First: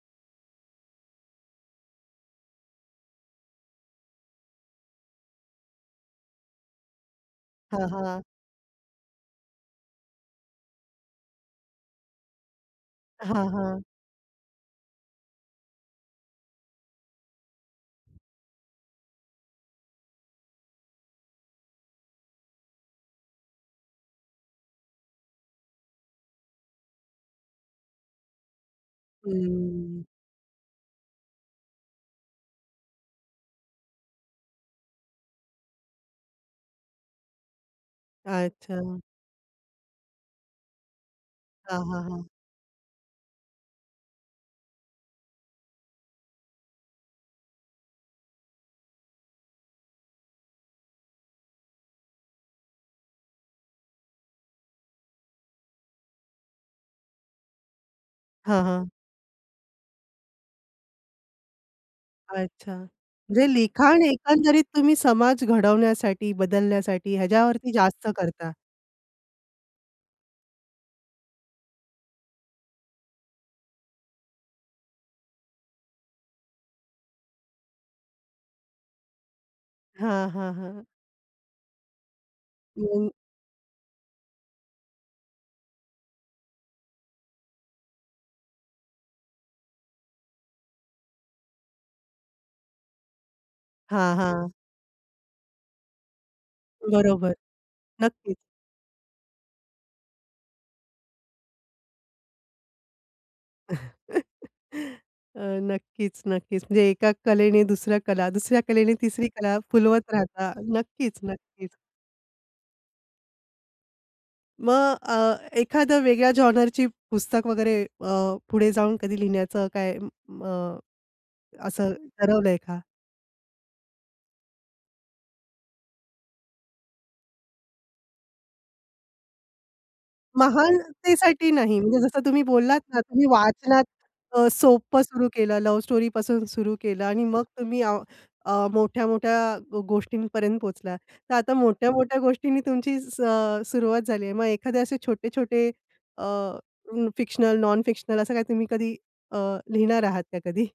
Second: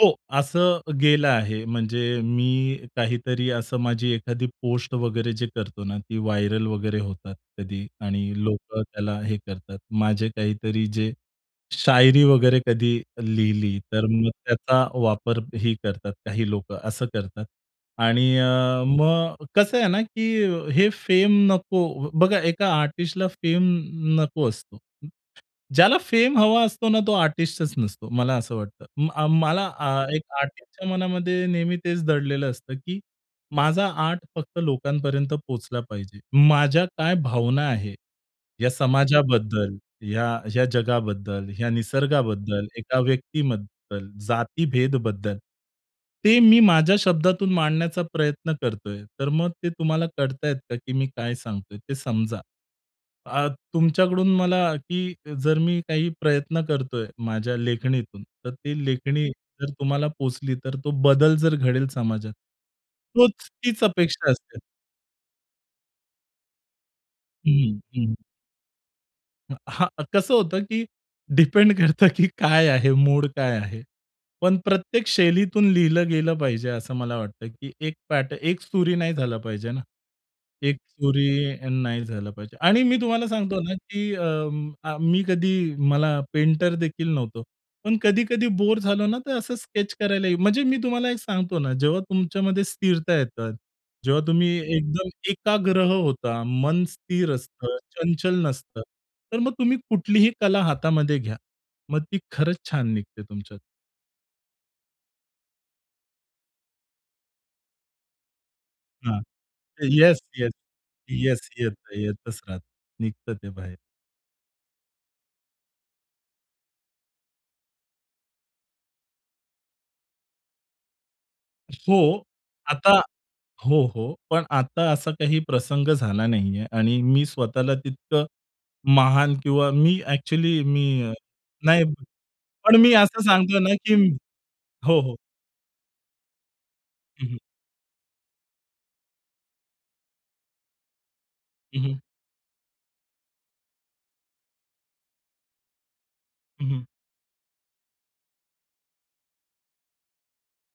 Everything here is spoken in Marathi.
हो. असं गेलं आहे. म्हणजे मी काहीतरी असं माझी एखादी पोस्ट वगैरे जे करतो ना ती व्हायरल वगैरे होतात कधी. हां, हां. आणि लोकं त्याला हे करतात. माझे काहीतरी जे; शायरी वगैरे कधी हां, लिहिली; हां. तर मग त्याचा वापरही करतात काही लोकं, असं करतात. आणि अ, मग कसं आहे ना, की हे फेम नको बघा एका आर्टिस्टला फेम नको असतो. ज्याला फेम हवा असतो ना तो आर्टिस्टच नसतो. मला असं वाटतं. म अ, मला हम्म. अ, एक आर्टिस्टच्या मनामध्ये नेहमी तेच दडलेलं असतं की माझा आर्ट फक्त लोकांपर्यंत पोहोचला पाहिजे. माझ्या काय भावना आहे, या अच्छा. समाजाबद्दल, या या जगाबद्दल, या हां, हां, हां. निसर्गाबद्दल, एका व्यक्तीबद्दल, जातीभेदबद्दल ते मी माझ्या शब्दातून मांडण्याचा प्रयत्न करतोय. तर मग ते तुम्हाला कळत आहेत का की मी काय सांगतोय ते समजा. आ, तुमच्याकडून मला की जर मी काही प्रयत्न करतोय माझ्या लेखणीतून, तर हां, ती हां. लेखणी जर तुम्हाला पोहोचली तर तो बदल जर घडेल समाजात. अच्छा, तोच जे तीच लिखाण अपेक्षा असते. एकंदरीत तुम्ही समाज घडवण्यासाठी, बदलण्यासाठी ह्याच्यावरती हं, जास्त हं. करता. अ, हां, कसं होतं की डिपेंड करतं, की काय आहे, मूड काय आहे? पण प्रत्येक शैलीतून लिहिलं गेलं पाहिजे असं मला वाटतं की एक पॅट एक सुरी नाही झालं पाहिजे ना. हां, हां, एक हां. सुरी नाही झालं पाहिजे. आणि मी हं. तुम्हाला सांगतो ना की अ, आ, मी कधी मला पेंटर देखील नव्हतो. पण कधी-कधी बोर झालो ना, तर असं स्केच करायला म्हणजे मी तुम्हाला एक सांगतो ना, जेव्हा तुमच्यामध्ये स्थिरता येतं, हां, जेव्हा तुम्ही हां. एकदम एकाग्रह होता, मन स्थिर बरोबर, असतं, नक्कीच. चंचल नसतं तर मग तुम्ही कुठलीही कला हातामध्ये घ्या. मग ती खरंच छान निघते तुमच्यात. अ, नक्कीच, नक्कीच म्हणजे एका कलेने दुसऱ्या कला, दुसऱ्या कलेने हां. तिसरी कला फुलवत येस, येस, राहता. नक्कीच, येस. येत नक्कीच. येतच राहत. निघतं ते बाहेर. मग अ, एखाद वेगळ्या जॉनरची पुस्तक वगैरे अ, पुढे जाऊन कधी लिहिण्याचं काय अ, असं हो. ठरवलंय का? आता हो, हो. पण आता असा काही प्रसंग झाला नाहीये. आणि मी स्वतःला तितकं महान किंवा मी एक्चुअली मी अ, महानतेसाठी नाही. नाही म्हणजे जसं तुम्ही पण बोललात मी ना, असं तुम्ही सांगतो ना वाचनात की अ, हो, सोप्पं हो. सुरु केलं, लव्ह स्टोरी पासून सुरु केलं आणि हं, हं. मग तुम्ही अ, अ, मोठ्या-मोठ्या गोष्टींपर्यंत पोहचलात. तर आता हं, हं. मोठ्या-मोठ्या गोष्टींनी तुमची स सुरुवात झाली आहे. मग एखादे असे छोटे-छोटे अ, हं, हं. फिक्शनल, नॉन फिक्शनल असं काय तुम्ही कधी अ, लिहिणार आहात का कधी?